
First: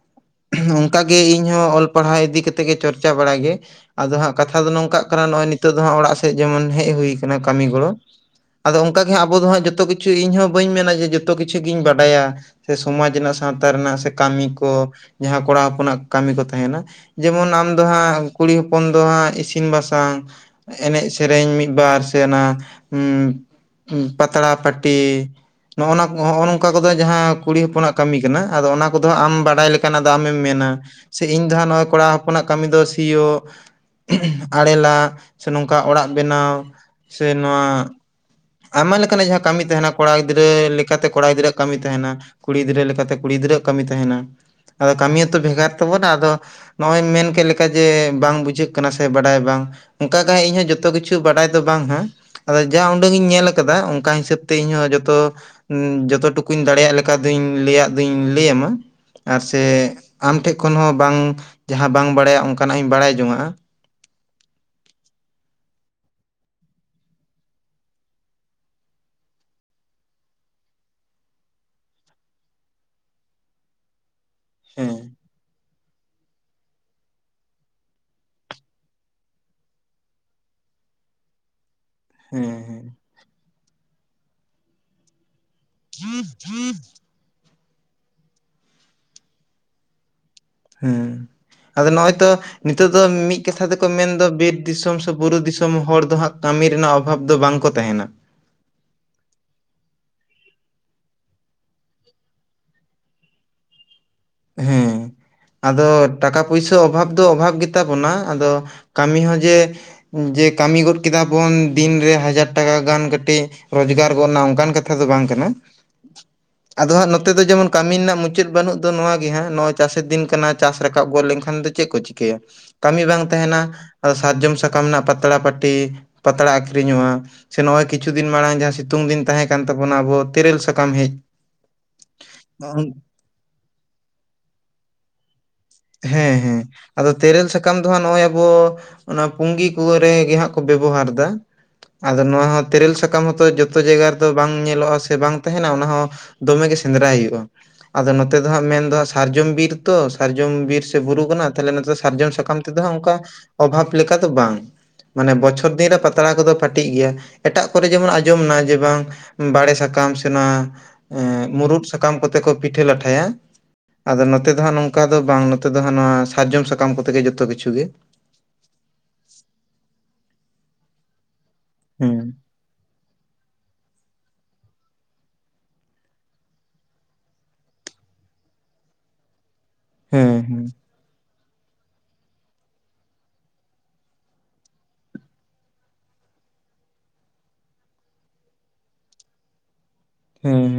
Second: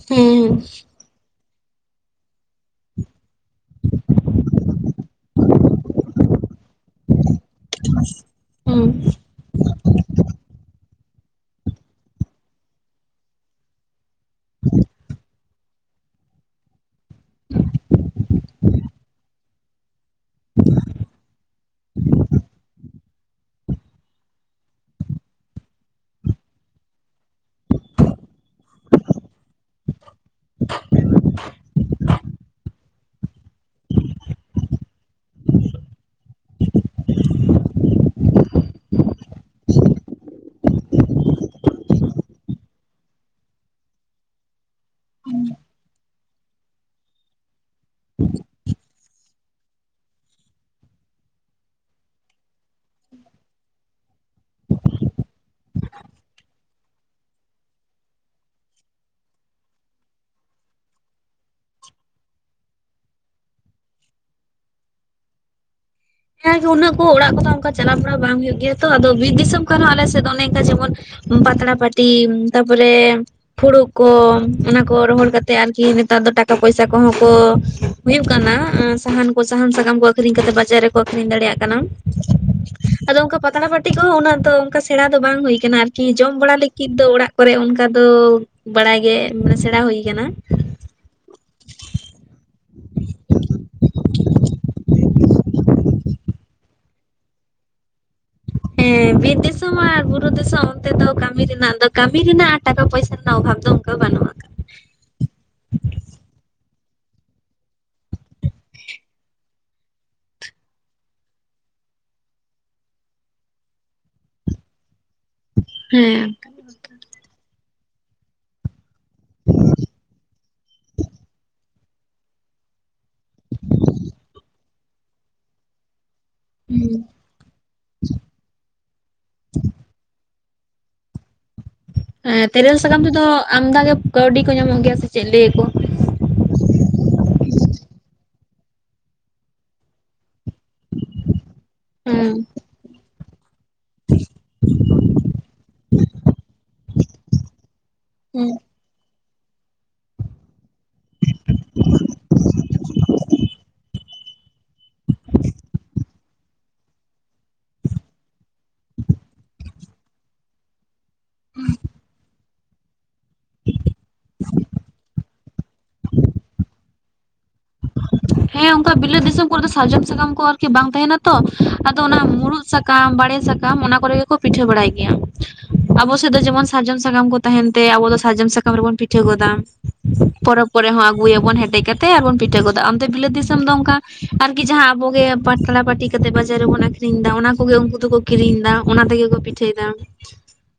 ᱦᱮᱸᱻ ᱚᱱᱠᱟᱜᱮ ᱤᱧᱦᱚᱸ ᱚᱞ ᱯᱟᱲᱦᱟᱣ ᱤᱫᱤ ᱠᱟᱛᱮᱜ ᱜᱮ ᱪᱚᱨᱪᱟ ᱵᱟᱲᱟᱭ ᱜᱤᱭᱟᱹᱧ ᱟᱫᱚ ᱦᱟᱸᱜ ᱠᱟᱛᱷᱟ ᱫᱚ ᱱᱚᱝᱠᱟᱜ ᱟᱫᱚ ᱱᱚᱜ-ᱚᱭ ᱱᱤᱛᱚᱜ ᱫᱚ ᱦᱚᱜ-ᱚ ᱚᱲᱟᱜ ᱥᱮᱫ ᱡᱮᱢᱚᱱ ᱦᱮᱡ ᱦᱩᱭ ᱟᱠᱟᱱᱟ ᱠᱟᱢᱤ ᱜᱚᱲᱚ ᱟᱫᱚ ᱦᱮᱸ ᱚᱱᱠᱟ ᱜᱮ ᱦᱟᱸᱜ ᱡᱚᱛᱚ ᱠᱤᱪᱷ ᱤᱧ ᱦᱚᱸ ᱵᱟᱹᱧ ᱢᱮᱱᱟ ᱡᱮ ᱡᱚᱛᱚ ᱠᱤᱪᱷᱩ ᱜᱤᱧ ᱵᱟᱰᱟᱭᱟ ᱥᱮ ᱥᱚᱢᱟᱡᱽ ᱨᱮᱱᱟᱜ ᱥᱟᱶᱛᱟ ᱨᱮᱱᱟᱜ ᱥᱮ ᱠᱟᱢᱤ ᱠᱚ ᱡᱟᱦᱟᱸ ᱠᱚᱲᱟ ᱦᱚᱯᱚᱱᱟᱜ ᱠᱟᱢᱤ ᱠᱚ ᱛᱟᱦᱮᱱᱟ, ᱡᱮᱢᱚᱱ ᱟᱢ ᱫᱚ ᱦᱟᱸᱜ ᱠᱩᱲᱤ ᱦᱚᱯᱚᱱ ᱫᱚ ᱦᱟᱸᱜ ᱤᱥᱤᱱ ᱵᱟᱥ ᱟᱸ ᱮᱱᱮᱡ ᱥᱮᱹᱨᱮᱹᱧ ᱢᱤᱫᱵᱟᱨ ᱥᱮ ᱚᱱᱟ ᱩᱸᱦ ᱯᱟᱛᱲᱟ ᱯᱟᱴᱤ ᱱᱚᱜ ᱱᱚᱣᱟ ᱱᱚᱝᱠᱟ ᱠᱚᱫᱚ ᱡᱟᱦᱟᱸ ᱠᱩᱲᱤ ᱦᱚᱯᱚᱱᱟᱜ ᱠᱟᱹᱢᱤ ᱠᱟᱱᱟ ᱟᱫᱚ ᱚᱱᱟ ᱠᱚᱫᱚ ᱟᱢ ᱵᱟᱰᱟᱭ ᱞᱮᱠ ᱚᱱᱟ ᱫᱚ ᱟᱢᱮᱢ ᱢᱮᱱᱟ ᱥᱮ ᱤᱧ ᱫᱚ ᱦᱟᱸᱜ ᱠᱚᱲᱟ ᱦᱚᱯᱚᱱᱟᱜ ᱠᱟᱹᱢᱤ ᱫᱚ ᱥᱤ ᱭᱳᱜ ᱷᱩᱸᱦ ᱟᱲᱮᱹᱞᱟᱜ ᱥᱮ ᱱᱚᱝᱠᱟ ᱚᱲᱟᱜ ᱵᱮᱱᱟᱣ ᱥᱮ ᱱᱚᱣᱟ ᱟᱭᱢᱟ ᱞᱮᱠᱟᱱᱟᱜ ᱡᱟᱦᱟᱸ ᱠᱟᱢᱤ ᱛᱟᱦᱮᱱᱟ ᱠᱚᱲᱟ ᱜᱤᱫᱽᱨᱟᱹ ᱞᱮᱠᱟᱛᱮ ᱠᱚᱲᱟ ᱜᱤᱫᱽᱨᱟᱹᱣᱟᱜ ᱠᱟᱢᱤ ᱛᱟᱦᱮᱱᱟ ᱾ ᱠᱩᱲᱤ ᱜᱤᱫᱽᱨᱟᱹ ᱞᱮᱠᱟᱛᱮ ᱠᱩᱲᱤ ᱜᱤᱫᱽᱨᱟᱹ ᱟᱜ ᱠᱟᱹᱢᱤ ᱛᱟᱦᱮᱱᱟ ᱾ ᱟᱫᱚ ᱠᱟᱢᱤ ᱦᱚᱸᱛᱚ ᱵᱷᱮᱜᱟᱨ ᱛᱟᱵᱚᱱᱟ ᱟᱫᱚ ᱱᱚᱜᱚᱭ ᱮᱢ ᱢᱮᱱ ᱠᱮᱜ ᱞᱮᱠᱟ ᱡᱮ ᱵᱟᱝ ᱵᱩᱡᱷᱟᱹᱜ ᱠᱟᱱᱟ ᱥᱮ ᱵᱟᱰᱟᱭ ᱵᱟᱝ, ᱚᱝᱠᱟ ᱜᱮ ᱤᱧᱦᱚᱸ ᱡᱚᱛᱚ ᱠᱤᱪᱷᱩ ᱵᱟᱰᱟᱭ ᱫᱚ ᱵᱟᱝ ᱦᱟᱸ ᱾ ᱟᱫᱚ ᱡᱟ ᱩᱰᱟᱹᱝ ᱤᱧ ᱧᱮᱞ ᱟᱠᱟᱫᱟ ᱚᱱᱠᱟ ᱦᱤᱥᱟᱹᱵᱽ ᱛᱮ ᱤᱧᱦᱚᱸ ᱡᱚᱛᱚ ᱾ ᱡᱚᱛᱚ ᱴᱩᱠᱩᱧ ᱫᱟᱲᱮᱹᱭᱟᱜ ᱞᱮᱠᱟ ᱫᱩᱧ ᱞᱟᱹᱭᱟᱜ ᱫᱩᱧ ᱞᱟᱹᱭ ᱟᱟᱢᱟ ᱟᱨ ᱥᱮ ᱟᱢ ᱴᱷᱮᱡ ᱠᱷᱚᱱ ᱦᱚᱸ ᱵᱟᱝ ᱡᱟᱦᱟᱸ ᱵᱟᱝ ᱵᱟᱲᱟᱭᱟ ᱚᱱᱠᱟᱱᱟᱜ ᱤᱧ ᱵᱟᱲᱟᱭ ᱡᱚᱝᱟᱸᱜᱼᱟ ᱾ ᱦᱮᱸ ᱱᱩᱱᱟᱹᱜ ᱠᱚ ᱚᱲᱟᱜ ᱠᱟᱫᱟ ᱚᱱᱠᱟ ᱪᱟᱞᱟᱣ ᱵᱟᱲᱟ ᱵᱟᱝ ᱦᱳᱭᱳᱜ ᱜᱮᱭᱟ ᱛᱚ ᱟᱫᱚ ᱵᱤᱨ ᱫᱤᱥᱚᱢ ᱠᱷᱚᱱ ᱦᱚᱸ ᱟᱞᱮ ᱥᱮᱫ ᱫᱚ ᱚᱱᱮ ᱚᱝᱠᱟ ᱡᱮᱢᱚᱱ ᱯᱟᱛᱲᱟ ᱯᱟᱹᱴᱤ ᱛᱟᱯᱚᱨᱮ ᱯᱷᱩᱲᱩᱜ ᱠᱚ ᱚᱱᱟ ᱠᱚ ᱦᱮᱸ ᱨᱚᱦᱚᱲ ᱠᱟᱛᱮᱜ ᱟᱨᱠᱤ ᱱᱮᱛᱟᱨ ᱫᱚ ᱴᱟᱠᱟ ᱯᱚᱭᱥᱟ ᱠᱚᱦᱚᱸ ᱠᱚ ᱦᱩᱭᱩᱜ ᱠᱟᱱᱟ ᱥᱟᱦᱟᱱ ᱠᱚ ᱥᱟᱦᱟᱱ ᱥᱟᱠᱟᱢ ᱠᱚ ᱟᱹᱠᱷᱨᱤᱧ ᱠᱟᱛᱮ ᱵᱟᱡᱟᱨ ᱨᱮ ᱠᱚ ᱟᱹᱠᱷᱨᱤᱧ ᱫᱟᱲᱮᱭᱟᱜ ᱠᱟᱱᱟ, ᱦᱮᱸ ᱦᱮᱸ ᱟᱫᱚ ᱚᱱᱠᱟ ᱯᱟᱛᱲᱟ ᱯᱟᱹᱴᱤ ᱠᱚᱦᱚᱸ ᱩᱱᱟᱹᱜ ᱫᱚ ᱚᱱᱠᱟ ᱥᱮᱬᱟ ᱫᱚ ᱵᱟᱝ ᱦᱳᱭ ᱚᱱᱟ ᱟᱨᱠᱤ ᱡᱚᱢ ᱵᱟᱲᱟ ᱞᱟᱹᱜᱤᱫ ᱫᱚ ᱚᱲᱟᱜ ᱠᱚᱨᱮ ᱚᱱᱠᱟ ᱫᱚ ᱵᱟᱲᱟᱭ ᱜᱮ ᱢᱟᱱᱮ ᱥᱮᱬᱟ ᱦᱩᱭ ᱠᱟᱱᱟ ᱾ ᱦᱩ ᱟᱫᱚ ᱱᱚᱜᱼᱚᱭ ᱛᱚ ᱱᱤᱛᱚᱜ ᱫᱚ ᱢᱤᱫ ᱠᱟᱛᱷᱟ ᱛᱮᱠᱚ ᱢᱮᱱᱫᱚ ᱵᱤᱨ ᱫᱤᱥᱚᱢ ᱥᱮ ᱵᱩᱨᱩ ᱫᱤᱥᱚᱢ ᱦᱚᱲ ᱫᱚ ᱦᱟᱸᱜ ᱠᱟᱹᱢᱤ ᱨᱮᱱᱟᱜ ᱚᱵᱷᱟᱵᱽ ᱫᱚ ᱵᱟᱝ ᱠᱚ ᱛᱟᱦᱮᱱᱟ ᱾ ᱦᱮᱸ, ᱵᱤᱨ ᱫᱤᱥᱚᱢ ᱟᱨ ᱵᱩᱨᱩ ᱫᱤᱥᱚᱢ ᱚᱱᱛᱮ ᱫᱚ ᱠᱟᱹᱢᱤ ᱨᱮᱱᱟᱜ ᱫᱚ ᱠᱟᱹᱢᱤ ᱨᱮᱱᱟᱜ ᱴᱟᱠᱟ ᱯᱚᱭᱥᱟ ᱨᱮᱱᱟᱜ ᱚᱵᱷᱟᱵᱽ ᱫᱚ ᱚᱱᱠᱟ ᱵᱟᱱᱩᱜᱼᱟ ᱾ ᱦᱩᱸ ᱟᱫᱚ ᱴᱟᱠᱟ ᱯᱩᱭᱥᱟᱹ ᱚᱵᱷᱟᱵᱽ ᱫᱚ ᱚᱵᱷᱟᱵᱷ ᱜᱤᱛ ᱛᱟᱵᱚᱱᱟ, ᱟᱫᱚ ᱠᱟᱢᱤ ᱦᱚᱸ ᱡᱮ ᱡᱮ, ᱠᱟᱢᱤ ᱜᱚᱫ ᱠᱮᱫᱟᱵᱚᱱ ᱫᱤᱱᱨᱮ ᱦᱟᱡᱟᱨ ᱴᱟᱠᱟ ᱜᱟᱱ ᱠᱟᱹᱴᱤᱡ ᱨᱚᱡᱽ ᱜᱟᱨ ᱜᱚᱫ ᱮᱱᱟ ᱚᱱᱠᱟᱱ ᱠᱟ ᱛᱷᱟ ᱫᱚ ᱵᱟᱝ ᱠᱟᱱᱟ ᱦᱮᱸ ᱟᱫᱚ ᱦᱟᱸᱜ ᱱᱚᱛᱮ ᱫᱚ ᱡᱮᱢᱚᱱ ᱠᱟᱢᱤ ᱨᱮᱱᱟᱜ ᱢᱩᱪᱟᱹᱫ ᱵᱟᱹᱱᱩᱜ ᱫᱚ ᱱᱚᱣᱟ ᱱᱤᱛ ᱜᱮ ᱦᱟᱸᱜ ᱱᱚᱜ ᱚᱭ ᱪᱟᱥᱮᱫ ᱫᱤᱱ ᱠᱟᱱᱟ ᱪᱟᱥ ᱨᱟᱠᱟᱵ ᱜᱚᱫ ᱞᱮᱱᱠᱷᱟᱱ ᱫᱚ ᱪᱮᱜ ᱠᱚ ᱪᱤᱠᱟᱹᱭᱟ ᱠᱟᱢᱤ ᱵᱟᱝ ᱛᱟᱦᱮᱱᱟ ᱟᱫᱚ ᱥᱟᱨᱡᱚᱢ ᱥᱟᱠᱟᱢ ᱨᱮᱱᱟᱜ ᱯᱟᱛᱲᱟ ᱯᱟᱴᱤ ᱯᱟᱛᱲᱟ ᱦᱩᱸ ᱟᱠᱷᱨᱤᱧᱚᱜᱼᱟ ᱥᱮ ᱱᱚᱜᱼᱚᱭ ᱠᱤᱪᱷᱩ ᱫᱤᱱ ᱢᱟᱲᱟᱝ ᱡᱟᱦᱟᱸ ᱥᱤᱛᱩᱝ ᱫᱤᱱ ᱛᱟᱦᱮᱸ ᱠᱟᱱ ᱛᱟᱵᱚᱱᱟ ᱟᱵᱚ ᱛᱮᱹᱨᱮᱹᱞ ᱥᱟᱠᱟᱢ ᱦᱮᱡ ᱮᱸ ᱛᱮᱹᱨᱮ ᱞ ᱥᱟᱠᱟᱢ ᱛᱮᱫᱚ ᱟᱢᱫᱟ ᱜᱮ ᱠᱟᱹᱣᱰᱤ ᱠᱚ ᱧᱟᱢᱚᱜ ᱜᱮᱭᱟ ᱥᱮ ᱪᱮᱫ ᱞᱟᱹᱭᱟᱠᱚ? ᱦᱮᱸ ᱦᱮᱸ, ᱟᱫᱚ ᱛᱮᱹᱨᱮᱹᱞ ᱥᱟᱠᱟᱢ ᱫᱚ ᱦᱟᱸᱜ ᱱᱚᱜᱼᱚᱭ ᱟᱵᱚ ᱚᱱᱟ ᱯᱩᱸᱜᱤ ᱠᱚ ᱨᱮ ᱜᱮ ᱦᱟᱸᱜ ᱠᱚ ᱵᱮᱵᱚᱦᱟᱨ ᱫᱟ ᱟᱫᱚ ᱦᱮᱸ ᱱᱚᱣᱟ ᱦᱚᱸ ᱛᱮᱹᱨᱮᱹᱞ ᱥᱟᱠᱟᱢ ᱦᱚᱸᱛᱚ ᱡᱚ ᱛᱚ ᱡᱟᱭᱜᱟ ᱨᱮᱫᱚ ᱵᱟᱝ ᱧᱮᱞᱚᱜᱼᱟ ᱥᱮ ᱵᱟᱝ ᱛᱟᱦᱮᱱᱟ ᱚᱱᱟ ᱦᱚᱸ ᱫᱚᱢᱮ ᱜᱮ ᱥᱮᱸᱫᱽᱨᱟᱭ ᱦᱳᱭᱜᱼᱟ ᱾ ᱟᱫᱚ ᱱᱚᱛᱮ ᱫᱚ ᱦᱮᱸ ᱦᱟᱸᱜ ᱢᱮᱱᱫᱚ ᱥᱟᱨᱡᱚᱢ ᱵᱤᱨ ᱛᱚ ᱥᱟᱨᱡᱚᱢ ᱵᱤᱨ ᱥᱮ ᱵᱩᱨᱩ ᱠᱟᱱᱟ ᱛᱟᱞᱦᱮ ᱱᱚᱛᱮ ᱫᱚ ᱥᱟᱨᱡᱚᱢ ᱥᱟᱠᱟᱢ ᱛᱮᱫᱚ ᱦᱟᱸᱜ ᱚᱱᱠᱟ ᱚᱵᱷᱟᱵᱽ ᱞᱮᱠᱟ ᱫᱚ ᱵᱟᱝ ᱾ ᱢᱟᱱᱮ ᱵᱚᱪᱷᱚᱨ ᱫᱤᱱ ᱨᱮ ᱯᱟᱛᱲᱟ ᱠᱚᱫᱚ ᱯᱟᱴᱤᱜ ᱜᱮᱭᱟ ᱮᱴᱟᱜ ᱠᱚᱨᱮ ᱡᱮᱢᱚᱱ ᱟᱸᱡᱚᱢ ᱱᱟ ᱡᱮ ᱵᱟᱝ ᱵᱟᱲᱮᱹ ᱥᱟᱠᱟᱢ ᱥᱮ ᱱᱚᱣᱟ ᱮᱸᱻ ᱢᱩᱨᱩᱫ ᱥᱟᱠᱟᱢ ᱠᱚᱛᱮ ᱠᱚ ᱯᱤᱴᱷᱟᱹ ᱞᱟᱴᱷᱟᱭᱟ ᱾ ᱟᱫᱚ ᱱᱚᱛᱮ ᱫᱚ ᱦᱟᱸᱜ ᱱᱚᱝᱠᱟ ᱫᱚ ᱵᱟᱝ ᱱᱚᱛᱮ ᱫᱚ ᱦᱟᱸᱜ ᱱᱚᱣᱟ ᱥᱟᱨᱡᱚᱢ ᱥᱟᱠᱟᱢ ᱠᱚᱛᱮ ᱜᱮ ᱡᱚᱛᱚ ᱠᱤᱪᱷᱩ ᱜᱮ ᱾ ᱦᱮᱸ ᱚᱱᱠᱟ ᱵᱤᱞᱟᱹᱛ ᱫᱤᱥᱚᱢ ᱠᱚᱨᱮᱼᱫᱚ ᱥᱟᱨᱡᱚᱢ ᱥᱟᱠᱟᱢ ᱠᱚ ᱟᱨᱠᱤ ᱵᱟᱝ ᱛᱟᱦᱮᱱᱟ ᱛᱚ ᱟᱫᱚ ᱚᱱᱟ ᱦᱮᱸ ᱢᱩᱨᱩᱫ ᱥᱟᱠᱟᱢ ᱵᱟᱲᱮᱹ ᱥᱟᱠᱟᱢ ᱚᱱᱟ ᱠᱚᱨᱮ ᱜᱮᱠᱚ ᱯᱤᱴᱷᱟᱹ ᱵᱟᱲᱟᱭ ᱜᱮᱭᱟ ᱾ ᱟᱵᱚ ᱥᱮᱫ ᱫᱚ ᱡᱮᱢᱚᱱ ᱥᱟᱨᱡᱚᱢ ᱥᱟᱠᱟᱢ ᱠᱚ ᱛᱟᱦᱮᱱ ᱛᱮ ᱟᱵᱚ ᱫᱚ ᱥᱟᱨᱡᱚᱢ ᱥᱟᱠᱟᱢ ᱨᱮᱵᱚᱱ ᱯᱤᱴᱷᱟᱹ ᱜᱚᱫᱟ᱾ ᱦᱮᱸ ᱦᱮᱸ ᱯᱚᱨᱚᱵ ᱠᱚᱨᱮ ᱦᱚᱸ ᱟᱹᱜᱩᱭ ᱟᱵᱚᱱ ᱦᱮᱴᱮᱡ ᱠᱟᱛᱮ ᱟᱨᱵᱚᱱ ᱯᱤᱴᱷᱟᱹ ᱜᱚᱫᱟ, ᱟᱢ ᱵᱤᱞᱟᱹᱛ ᱫᱤᱥᱚᱢ ᱫᱚ ᱚᱱᱠᱟ ᱟᱨᱠᱤ ᱡᱟᱦᱟᱸ ᱟᱵᱚᱜᱮ ᱯᱟᱛᱲᱟ ᱯᱟᱹᱴᱤ ᱠᱟᱛᱮ ᱵᱟᱡᱟᱨ ᱨᱮᱵᱚᱱ ᱟᱠᱷᱨᱤᱧ ᱫᱟ ᱚᱱᱟ ᱠᱚᱜᱮ ᱩᱱᱠᱩ ᱫᱚᱠᱚ ᱠᱤᱨᱤᱧ ᱫᱟ ᱚᱱᱟ ᱛᱮᱜᱮ ᱠᱚ ᱯᱤᱴᱷᱟᱹᱭ ᱫᱟ᱾ [unintelligible]